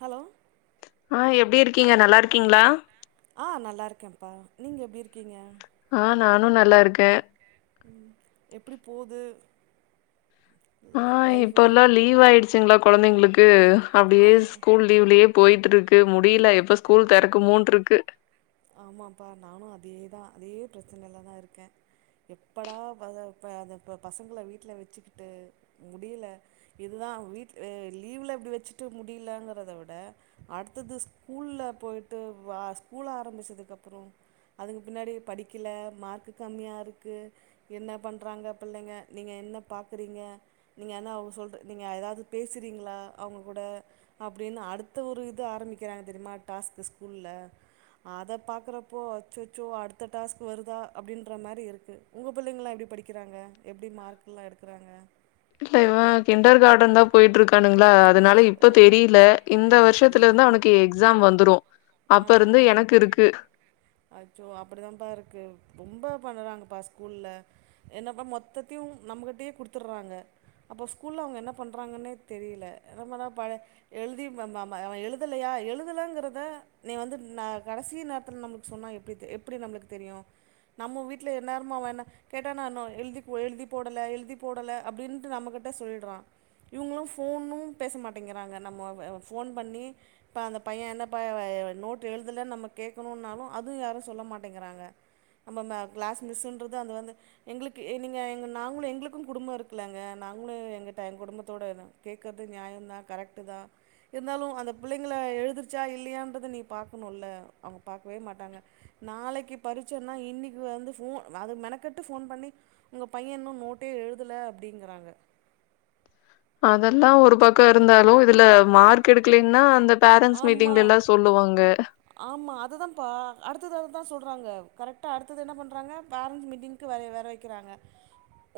Hello ஆஹ் எப்படி இருக்கீங்க நல்லா இருக்கீங்களா ஆ நல்லா இருக்கேன்ப்பா நீங்க எப்படி இருக்கீங்க ஆஹ் நானும் நல்லா இருக்கேன் உம் எப்படி போகுது ஆஹ் இப்பல்லாம் லீவ் ஆயிடுச்சுங்களா குழந்தைங்களுக்கு அப்படியே ஆ ஸ்கூல் லீவ்லயே போயிருக்கு முடியல எப்ப ஸ்கூல் தெறக்கு மோன்றுக்கு க்கு ஆமாப்பா நானும் அதேதான் அதே பிரச்சனைலதான் இருக்கேன் எப்படா பசங்களை வீட்டுல வச்சுக்கிட்டு முடியல இதுதான் வீட லீவ்ல எப்படி வச்சுட்டு முடியலங்கறத விட அடுத்தது ஸ்கூல்ல போயிட்டு ஸ்கூல ஆரம்பிச்சதுக்கப்புறம் அதுக்கு பின்னாடி படிக்கல மார்க்கு கம்மியாக இருக்கு என்ன பண்றாங்க பிள்ளைங்க நீங்கள் என்ன பாக்கறீங்க நீங்கள் என்ன அவங்க சொல் நீங்கள் ஏதாவது பேசுறீங்களா அவங்க கூட அப்படின்னு அடுத்த ஒரு இது ஆரம்பிக்கிறாங்க தெரியுமா டாஸ்க்கு ஸ்கூல்ல அதை பாக்கறப்போ அச்சச்சோ அடுத்த டாஸ்க் வருதா அப்படின்ற மாதிரி இருக்கு உங்க புள்ளைங்க எப்படி படிக்கிறாங்க எப்படி மார்க் எல்லாம் எடுக்கிறாங்க இல்ல இவன் கிண்டர் கார்டன் தான் போயிட்டு இருக்க ரானுங்களா அதனால ஓ! இப்ப நானே தெரியல இந்த இப்ப வருஷத்துல அப்டியா? இருந்து டியூஷன் அவனுக்கு எக்ஸாம் வந்துரும் ஆ, அப்ப இருந்து ஆ. எனக்கு இருக்கு அச்சோ அப்படித்தான்ப்பா இருக்கு ரொம்ப பண்ணறாங்கப்பா ஸ்கூல்ல என்னப்பா மொத்தத்தையும் நம்மகிட்டயே குடுத்துடுறாங்க அப்போ ஸ்கூல்ல அவங்க என்ன பண்றாங்கன்னே தெரியல என்னா எழுதி எழுதலையா எழுதலைங்கிறத நீ வந்து ந கடைசி நேரத்தில் நமக்கு சொன்னா எடி எப்படி நம தெரியும் நம்ம வீட்டில்மேட்ட எழுதி போடலை எழுதி போடலை அப்பட நம்மகிட்ட சொல்லிடுறான் இவங்களும் போனும் பேச மாட்டேங்கிறாங்க நம்ம போன் பண்ணி அந்த பையன் என்ன நோட் எழுதல நம்ம கேக்கணும்னாலும் அதுவும் யாரும் சொல்ல மாட்டேங்கிறாங்க நம்ம கிளாஸ் மிஸ்ஸன்றது அந்த வந்து எங்களுக்கு நீங்கள் எங்கள் நாங்களும் எங்களுக்கும் குடும்பம் இருக்குலலைங்க நாங்களும் எங்கிட்ட எங்கள் குடும்பத்தோடு கேட்கறது நியாயம தான் கரெக்டு தான் இருந்தாலும் அந்த பிள்ளைங்கள எழுதிருச்சா இல்லையான்றது நீ பாக்கணும்ல அவங்க பாக்கவே மாட்ட நாளைக்கு பரீட்சனா இன்னைக்கு வந்து போன் அத மெனக்கொட்டு உங்க பையன் இன்னும் நோட்டே எழுதல அப்டிங்கிறாங்க அதெல்லாம் ஒரு பக்கம் இருந்தாலும் இதுல மார்க் எடுக்கலன்னா அந்த பேரண்ட்ஸ் ஆமா மீட்டிங்ல எல்லா சொல்லுவாங்க. ஆமா அத தான்பா அடுத்தது சொல்றாங்க கரெக்டா அடுத்த என்ன பண்றாங்க பேரண்ஸ் மீட்டிங்கு வர வக்கிறாங்க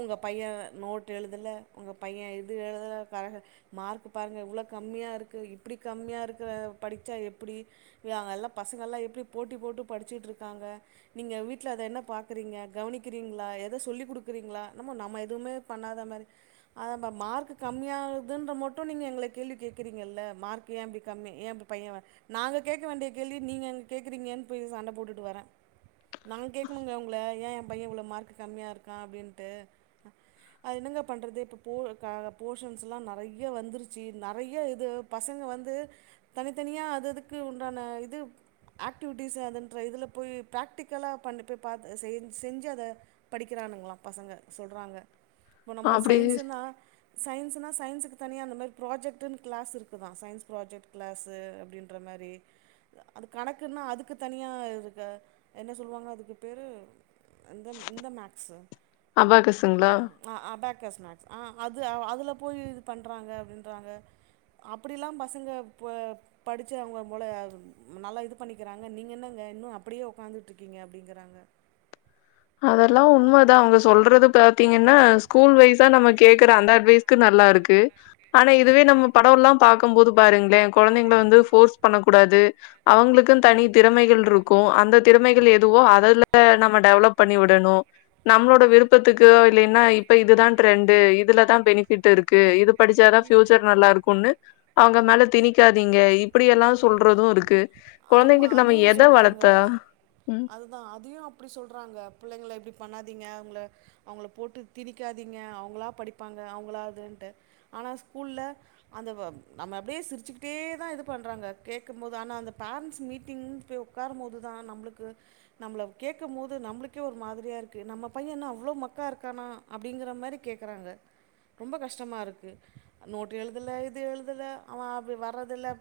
உங்க பையன் நோட் எழுதல உங்க பையன் இது எழுதல மார்க் பாருங்க இவ்வளோ கம்மியாக இருக்கு இப்படி கம்மியாக இருக்கு படிச்சா எப்படிங்க எல்லாம் பசங்க எல்லாம் எப்படி போட்டி போட்டு படிச்சுட்டு இருக்காங்க நீங்க வீட்டில் அதை என்ன பாக்றீங்க கவனிக்கிறீங்களா எதை சொல்லிக் கொடுக்கறீங்களம நம்ம எதுவுமே பண்ணாத மாதிரி மார்க் கம்மியாகதுன்ற மட்டும் நீங்க எங்களை கேள்வி கேக்குறீங்கல மார்க் ஏன் கம்மி ஏன் இப்போ பையன் நாங்கள் கேட்க வேண்டிய கேள்வி நீங்கள் அங்கே கேட்குறீங்கன்னு போய் சண்டை போட்டுட்டு வரேன் நாங்கள் கேட்கணுங்க உங்களை ஏன் என் பையன் இவ்வளோ மார்க் கம்மியாக இருக்கான் அப்படின்ட்டு அது என்னங்க பண்ணுறது இப்போ போ போஷன்ஸ்லாம் நிறைய வந்துருச்சு நிறைய இது பசங்கள் வந்து தனித்தனியாக அது அதுக்கு உண்டான இது ஆக்டிவிட்டிஸ் அதுன்ற இதில் போய் பிராக்டிக்கலாக பண்ணி போய் பார்த்து செஞ்சு அதை படிக்கிறானுங்களாம் பசங்க சொல்கிறாங்க இப்ப நம்ம அப்டி சயின்ஸ்ன்னா சயின்ஸுனா சயின்ஸுக்கு தனியா இந்த மாரி் ப்ராஜக்டுனு கிளாஸ் இருக்கு தான் சயின்ஸ் ப்ராஜெக்ட் கிளாஸ் அப்படின்ற மாதிரி அது கணக்குன்னா அதுக்கு தனியாக இருக்க என்ன சொல்லுவாங்களோ அதுக்கு பேர் இந்த மேக்ஸ் அபாகசுங்களா அபேக்கஸ் ஆ அது அதில போய் இது பண்ணுறாங்க அப்படிலாம் பசங்க இப்ப படிச்ச அவங்க மொள நல்லா இது பண்ணிக்கிறாங்க நீங்கள் என்னங்க இன்னும் அப்படியே உக்காந்துட்டு இருக்கீங்க அப்படிங்கிறாங்க அதெல்லாம் உண்மைதான் அவங்க சொல்றது பாத்தீங்கன்னா ஸ்கூல் வைஸா நம்ம கேக்குற அந்த அட்வைஸ்க்கு நல்லா இருக்கு ஆனா இதுவே நம்ம படம் எல்லாம் பாக் போது பாருங்களேன் குழந்தைங்க வந்து ஃபோர்ஸ் பண்ணக்க கூடாது உம் அவுங்களுக்கும் தனி திறமைகள் இருக்கும் அந்த திறமைகள் எதுவோ அததுல நம்ம டெவலப் பண்ணி விடணும் நம்மளோட விருப்பத்துக்கோ இல்ல என்ன இப்ப இதுதான் ட்ரெண்டு் இதுலதான் பெனிபிட் இருக்கு இது படிச்சாதான் ப்ஃயூச்சர் நல்லா இருக்கும்னு அவங்க மேல திணிக்காதீங்க இப்படி எல்லாம் சொல்றதும் இருக்கு ஆமா குழந்தைங்களுக்கு நம்ம அதுவும் எத சொல்றாங்க வளர்த்தா? ம். அதுதான் அதையும் அப்படி சொல்றாங்க புள்ளைங்கள இப்படி பண்ணாதீங்க அவங்கள அவங்கள போட்டு திணிக்காதீங்க அவங்களா படிப்பாங்க அவங்களா இதுன்டு ஆனால் ஸ்கூல்ல அந்த நம்ம அப்படியே சிரிச்சுக்கிட்டே தான் இது பண்ணுறாங்க கேட்கும் போது ஆனால் அந்த பேரண்ட்ஸ் மீட்டிங் போய் உட்காரும் போதுதான் நம்ளுக்கு நம்மல கேட்கும் போது நம்மளுக்கே ஒரு மாதிரியா இருக்கு நம்ம பையன்ன அவ்ளோ மக்கா இருக்கானா அப்படிங்க மாரி கேக்குறாங்க ரொம்ப கஷ்டமா இருக்கு நோட்டு எழுதல இது எழுதல அவ வரதில்ல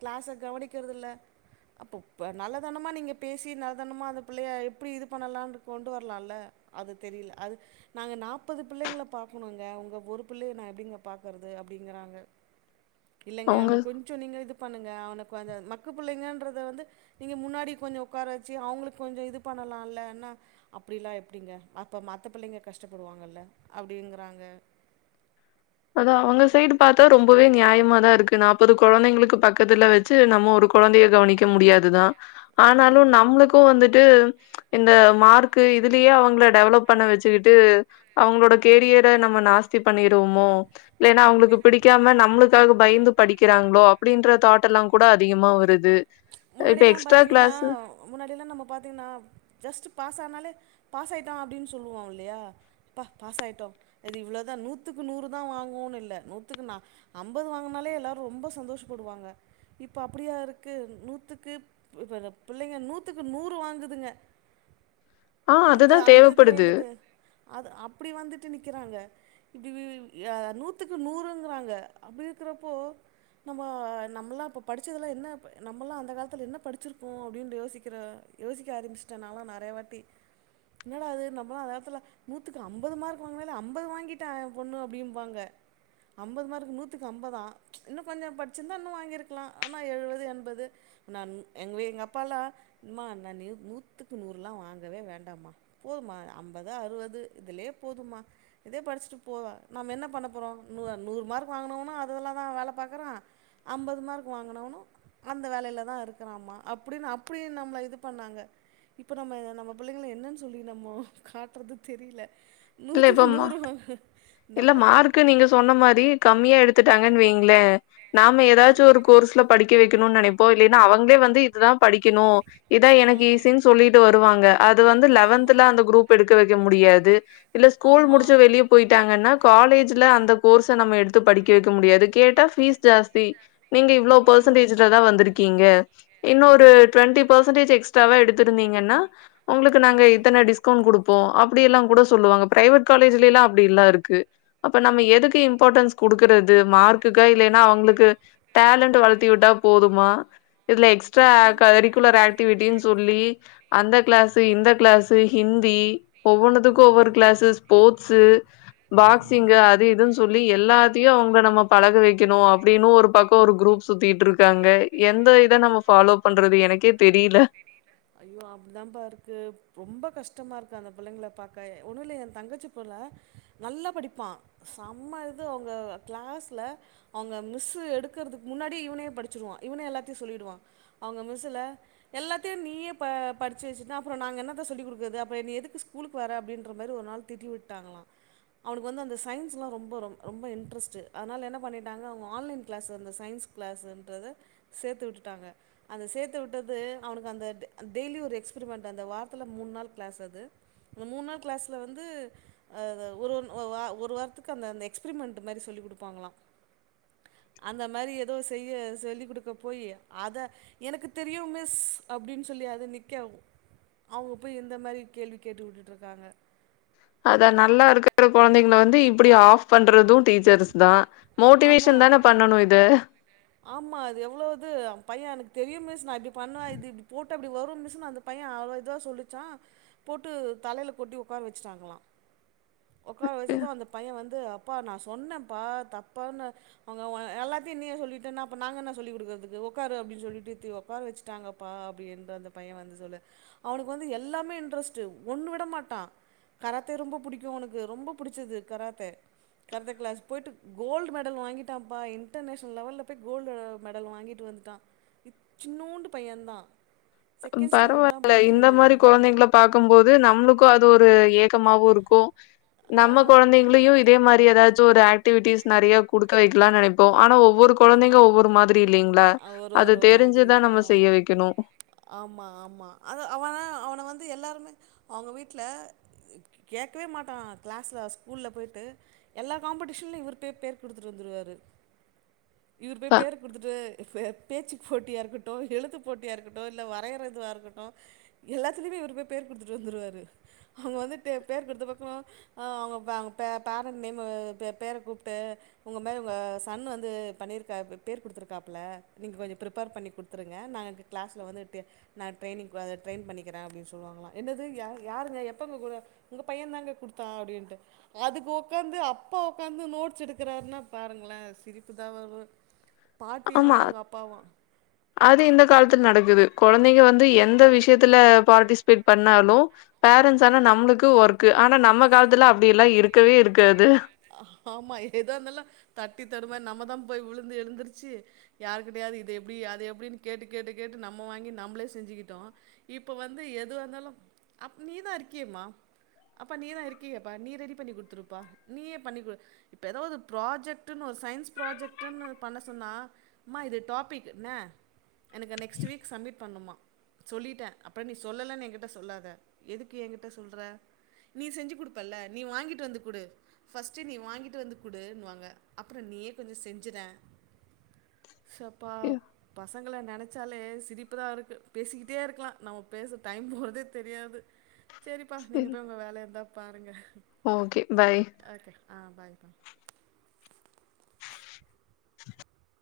கிளாஸ்ஸ கவனிக் க்கிறதுல அப்போ நல்லதனமா நீங்க பேசி நல்லதனமா அந்த பிள்ளைய எப்படி இது பண்ணலாம்னு கொண்டு வரலாம்ல அது தெரியல அது நாங்க நாப்பது பிள்ளைங்களை பாக்கணுங்க உங்க ஒரு பிள்ளைய நான் எப்படிங்க பாக்குறது அப்படிங்கறாங்க இலங்க அவங்க கொஞ்சம் நீங்க இது பண்ணுங்க எவனுக் வந்து மக்க பிள்ளைங்கன்றத வந்து நீங்க முன்னாடி கொஞ்சம் உட்கார வச்சு அவங்களுக்கு கொஞ்சம் இது பண்ணலலா நா அப்படிலாம் எப்படிங்க அப்ப மத்த பிள்ளைங்க கஷ்டப்படுவாங்கல்ல அப்படிங்கறாங்க அதான் அவங்க சைடு பாத்தா ரொம் இப்பவே நியாயமா தான் இருக்கு நாற்பது குழந்தைகளுக்கு பக்கத்தில் வச்சு நம்ம ஒரு கு குழந்தைய கவனிக்க முடியாதுதான் ஆனாலும் ஆமாம் நம்மளுக்கும் வந்துட் இது இந்த மார்க்கு இதுலயே அவங்கள டெவலப் பண்ண வச்சுக்கிட்டு அவங்களோட கேரியர நம்ம நாஸ்தி பண்ணடுவோமோ ஹா இல்லைன்னா அவங்களுக்கு பிடிக்காம நம்மளுக்காக பயந்து படிக்கிறாங்களோ அப்படின்ற தாட் எல்லாம் கூட அதிகமா வருது இப்ப முன்னாடிய எல்லாம் எக்ஸ்ட்ரா பாத்தீங்கன்னா கிளாஸு முன்னாடி எல்லாம் நம்ம பாத்தீங்கன்னா ஜஸ்ட் பாஸ் ஆனாலே பாச ஐட்டும் அப்படின்னு சொல்லுவு இல்லையா ப்ப பாச ஐட்டம் அது இவ்வளோதான் நூத்துக்கு நூறு தான் வாங்குவோன்னனு இல்ல நூத்துக்கு நா ஐம்பது வாங்குனாலே எல்லாரும் ரொம்ப சந்தோஷப்படுவாங்க இப்ப அப்படியா இருக்கு நூத் துக்கு இப்ர பிள்ளைங்க நூத்துக்கு நூறு வாங்குதுங்க ஆ அந்த அதுதா அந்த தேவப்படுது இதுலவந்துட்டு அது அப்படி வந்துட்டு நிக்கிறாங்க இப்டி விழு எ நூத்துக்கு நூறுங்குறங்க அப்படி இருக்கிறப்போ நம்ம நம்மலா இப்ப படிச்சதுல்லாம் என்ன அப் நம்மாம் அந்த காலத்தில் என்ன படிச்சிருக்கோம் அப்படின்னு யோசிக்கிற யோசிக்க ஆரமிச்சிட்டேனாலாம் நிறைய வாட்டி என்னடா அது நம்மனா அந்தநேரத்துல நூற்றுக்கு ஐம்பது மார்க் வாங்கினால ஐம்பது வாங்கிட்ட யேபொண்ணு அப்படிம்பாங்க ஐம்பது மார்க் நூற்றுக்கு ஐம்பத இன்னும் கொஞ்சம் படிச்சிருந்தா இன்னும் வாங்கியிருக்கலாம் ஆனால் எழுவது எண்பது நான் எங்வி எங்க அப்பால்லாம் மா நா னி நான் நூத்துக்குநூறுலாம் வாங்கவே வேண்டாம்மா போதும்மா ஐம்பது அறுவது இதலே போதும்மா இதே படிச்சுட்டு போ நாம்ம என்ன பண்ண போகிறோம் நூ நூறுமார்க் வாங்கினனும் அதல்லாம் தான் வேல பாக்குறன் ஐம்பது மார்க் வாங்கினனும் அந்த வேலையில இருக்க அப்படின்னு அப்படி நம்ம இது பண்ணாங்க இப்ப நம்ம நம்ம பிள்ளைங்கல என்னன்னு சொல்லி நம்ம காட்டுறது தெரியல இல்ல நூதுக்கு இப்ப மா நூறு வாங்கு இல்ல மார்க்கு நீங்க சொன்ன மாதிரி கம்மியா எடுத்துட்டாங்கன்னு வைங்களே நாம ஆ ஏதாச்சும் ஒரு கோர்ஸ்ல படிக்க வைக்க இருக்கணும்னு நினைப்போம் இல்லைன்னா அவங்களே வந்து இதுதான் படிக்கணும் இதான் ஆ எனக்கு ஈசினு சொல்லிட்டு வருவாங்க அது வந்து ஆமா லெவன்த்ல அந்த குரூப் எடுக்க வைக்க முடியாது இல்ல ஸ்கூல் ஆமா முடிச்சி வெளியே போயிட்டு காலேஜ்ல அந்த கோர்ஸை நம்ம எடுத்து படிக்க வைக்க முடியாது கேட்டா பீஸ் ஜாஸ்தி நீங்க இவ்வளோப் ஆமா பாசண்டேஜிலதான் வந்திருக்கிங்க இன்னும் ஒரு ஆமா டோன்டிபாசண்டாஜ் எக்ஸ்ட எடுத்திருந்தீங்கன்னா உங்களுக்கு ஆ நாங்க இத்தனை டிஸ்கவுண்ட் கொடுப்போம் அப்போ அப்டில்லா கூட சொல்லுவங்க ப்ரைவேட் காலேஜல அப் அப்டிலாம் இருக்கு அப்ப நம்ம எதுக்கு இம்பார்ட்டன்ஸ் குடுக்கறது மார்க்குக்கா இல்லைன்னா அவங்களுக்கு டேலண்டட் வளர்த்தி விட்டா போதுமா இதுல அதுதான் எக்ஸ்டகரிக்குலர் ஆக்டிவிட்டின்னு சொல்லி அந்த கிளாஸ் இந்த கிளாஸ் ப்ப ஹிந்தி ஒவ்வொன்னதுக்கும் ஒவ்வொரு ம் கிளாசாஸ் போட்ஸ் ஆமா பாக்சிங்கு அது இதுன்னு சொல்லி எல்லா தையு அவங்க நம்ம பழக வைக்கணும் அப்படின்னு ஒரு பக்கம் ஒரு குரூப் சுத்திட்டு இருக்காங்க தெரியல. ஐயோ அப்படிதான் பா இருக்கு ரொம்ப கஷ்டமா இருக்கு அந்த பிள்ளைளை பார்க என் தங்கச்சி புள்ள நல்ல படிப்பான் சம அவங்க கிளாஸ்ல அவ மிஸ் எடுக்கிறதுக்கு முன்னா படிச்ச எல்லா சொல்லிடுவாங்க அவங்க மிஸ்ல எல்லாத்தையும் நீயே ப படிச்சு வச்சிட்டா அப்புறம் நாங்க என்னத்த சொல்லிடுக்குற அப்புறம் எதுக்கு ஸ்கூலுக்கு வர அப்படி மாதிரி ஒரு நாள் திட்டி விட்டாகளாம் அவனுக்கு வந்து சயன்ஸ்யெல்லாம் ரொம்ப ரொம்ப இன்ட்ரஸ்டு அதனால என்ன பண்ணிடாங்க அவுங்க ஆன்லைன் கிளாஸ் அந்த சயன்ஸ்கிளாஸ்ன்றத சேர்த்து விட்டுட்டாங்க அந்த சேர்த்து விட்டது அவனுக்கு அந்த டெய்லி ஒரு எக்ஸ்பெரிமெண்ட் அந்த வாரத்தில் மூணு நாள் கிளாஸ் அது அந்த மூணு நாள் கிளாஸில் வந்து ஒரு ஒரு வாரத்துக்கு அந்த அந்த எக்ஸ்பரிமெண்ட் மாதிரி சொல்லிக் கொடுப்பாங்களாம் அந்த மாதிரி ஏதோ செய்ய சொல்லிக் கொடுக்க போய் அத எனக்கு தெரியும் மிஸ் அப்படின்னு சொல்லி அதது நிக்க அவங்க போய் இந்த மாதிரி கேள்வி கேட்டுக்கட்டுட்டு இருக்காங்க அதான் நல்லா இருக்கற குழந்தைகள வந்து இப்படி ஆஃப் பண்றதும் டீச்சர்ஸ் தான் மோட்டிவேஷன் தானே பண்ணனும் இது ஆமாம் அது எவ்வளோவுது பையன் எனக்கு தெரியும் மிஸ் நான் இப்படி பண்ணேன் இது இப்படி போட்டு அப்படி வரும் மிஸ் அந்த பையன் அவ்வளோ இதவாக சொல்லிச்சா போட்டு தலையில் கொட்டி உட்கார வச்சுட்டாங்களாம் உடக்கார வயசதும் அந்த பையன் வந்து அப்பா நான் சொன்னேன்ப்பா தப்பன்னு அவங்க எல்லாத்தையும் நீயே சொல்லிட்டு இது என்னப நாங்க என்ன சொல்லி குடுக்கிறதுக்கு உக்காரு அப்படினு சொல்லிட்டு ஒக்காரவச்சிட்டாங்கபா அப்படினு அந்த பைய வந்து சொல்ல அவனுக்கு வந்து எல்லாமே இன்ட்ரெஸ்ட்டு ஒன்னு விட மாட்டான் கராத்தே ரொம்ப புடிக்கும் அவனுக்கு ரொம்ப புடிச்சது கராத்தே கராத்தே கிளாஸ் போயிட்டு கோல்ட் மெடல் வாங்கி டாப்பா இன்டர்நேஷனல் லெவல்ல போய் கோல்டு மெடல் வாங்கிட்டு வந்துட்டான் சின்னுண்டு பையன் தான் பரவாயில்ல இந்த படிக்குது மாதிரி குழந்தைகளை பார்கக்கும்போது நம்மளுக்கும் அது ஒரு [inaudible] த்தமும் இருக்கும் ஆ நம்ம குழந்தைங்களையும் இதே மாதிரி ஏதாவது ஒரு ஆக்டிவிட்டிஸ் நிறைய குடுக்க வைக்கலாம்னு நினைப்போ ஆனா ஒவ்வொரு குழந்தைங்க ஒவ்வொரு மாதிரி இல்லைங்களா ஒரு அது ஒரு தெரிஞ்சுதான் நம்ம செய்ய வைக்கணும் ஆமாம் ஆமாம் அது அவன அவனை வந்து எல்லாருமே அவங்க வீட்ல கேட்கவே மாட்டான் க்ளாஷல ஸ்கூல்ல போயி்டட்டு எல்லா காம்படிஷன்லேும் இவர் பேர பேர் கொடுத்துட்டு வந்துருவாரு இவர்ரு ப போய் பேர் கொடுத்துட்டு பேச்சு போட்டியா இருக்கட்டும் எழுத்து போட்டிய இருக்கட்டும் டோரில் வரைையிற இதுவாக இருக்கட்டும் எல்லாத்துலையுமே இரு போர் பேர் கொடுத்துட்டு வந்துருவாரு அவங்க வந்து பேர் கொடுத்த பக்கம் அவங்க அவங்க பே பேரண்ட் நேம் பே பேரை கூப்பிட்டு உங்கள் மாதிரி உங்கள் சன்ன வந்து பண்ணியிருக்கா பேர் கொடுத்துருக்காப்பல நீங்கள் கொஞ்சம் ப்ரிப்பேர் பண்ணி கொடுத்துருங்க நாங்கள் கிளாஸில் வந்துட்டு நான் ட்ரெயனிங் அதை ட்ரெயின் பண்ணிக்கிறேன் அப்படின்னு சொல்லுவாங்களா என்னது யா யாருங்க எப்போங்க உங்கள் பையன தாங்க கொடுத்தா அப்படின்ட்டு அதுக்கு உட்காந்து அப்பா உடக்காந்து நோட்ஸ் எடுக்கிறாருன்னா பாருங்களே சிரிப்பு தான் வரும் பாட்டியும் ஆமா அவங்க அப்பாவும் அது இந்த காலத்து நடக்குது குழந்தைங்க வந்து எந்த விஷயத்துல பார்ட்டிசிபேட் பண்ணாலும் பேரண்ட்ஸ் ஆனா நம்மளுக்கு ஒர்க் ஆனா நம்ம காலத்துல அப்படிய எல்லாம் இருக்கவே இருக்காது ஆமா எத இருந்தாலும் தட்டி தடுமாறி நம்மதான் போய் விழுந்து எழுந்துருச்சு யாரு கிடையாவது இது எப்படி அது எப்படின்னு கேட்டு கேட்டு கேட்டு நம்ம வாங்கி நம்மளே செஞ்சுகிட்டோம் இப்ப வந்து எது இருந்தாலும் அம்ம நீதான் இருக்கியம்மா அப்பா நீதான் இருக்கீப்பா நீ ரெடி பண்ணி குடுத்துருப்பா நீயே பண்ணிடு இப்போ ஏதோது ஒரு ப்ராஜெக்டுன்னு ஒரு சயின்ஸ் ப்ராஜெக்ட்டுன்னு பண்ண சொன்ன மா இது டாபிக்ண்ண எனக்கு நெக்ஸ்ட் வீக் சப்மிட் பண்ணுமா சொல்லிட்டேன் அப்புறம் நீ சொல்லலைன்னு என்கிட்ட சொல்லாத எதுக்கு என்கிட்ட சொல்ற நீ செஞ்சு கொடுப்பல்ல நீ வாங்கிட்டு வந்து கொடு ஃஸ்ட்டே நீ வாங்கிட்டு வந்து குடுன்னுவாங்க அப்புறம் நீயே கொஞ்சம் செஞ்சுிட சப்பாப்ப பசங்களை நினைச்சாலே சிரிப்பு தான் இருக்கு பேசிக்கிட்டே இருக்கலாம் நம்ம பேச டைம் போகதே தெரியாது சரிப்பா நீங்கள் போய் உங்கள் வேலை இருந்தால் பாருங்க ஓகே பை. ஓகே ஆஹ் பாக்க [inaudible]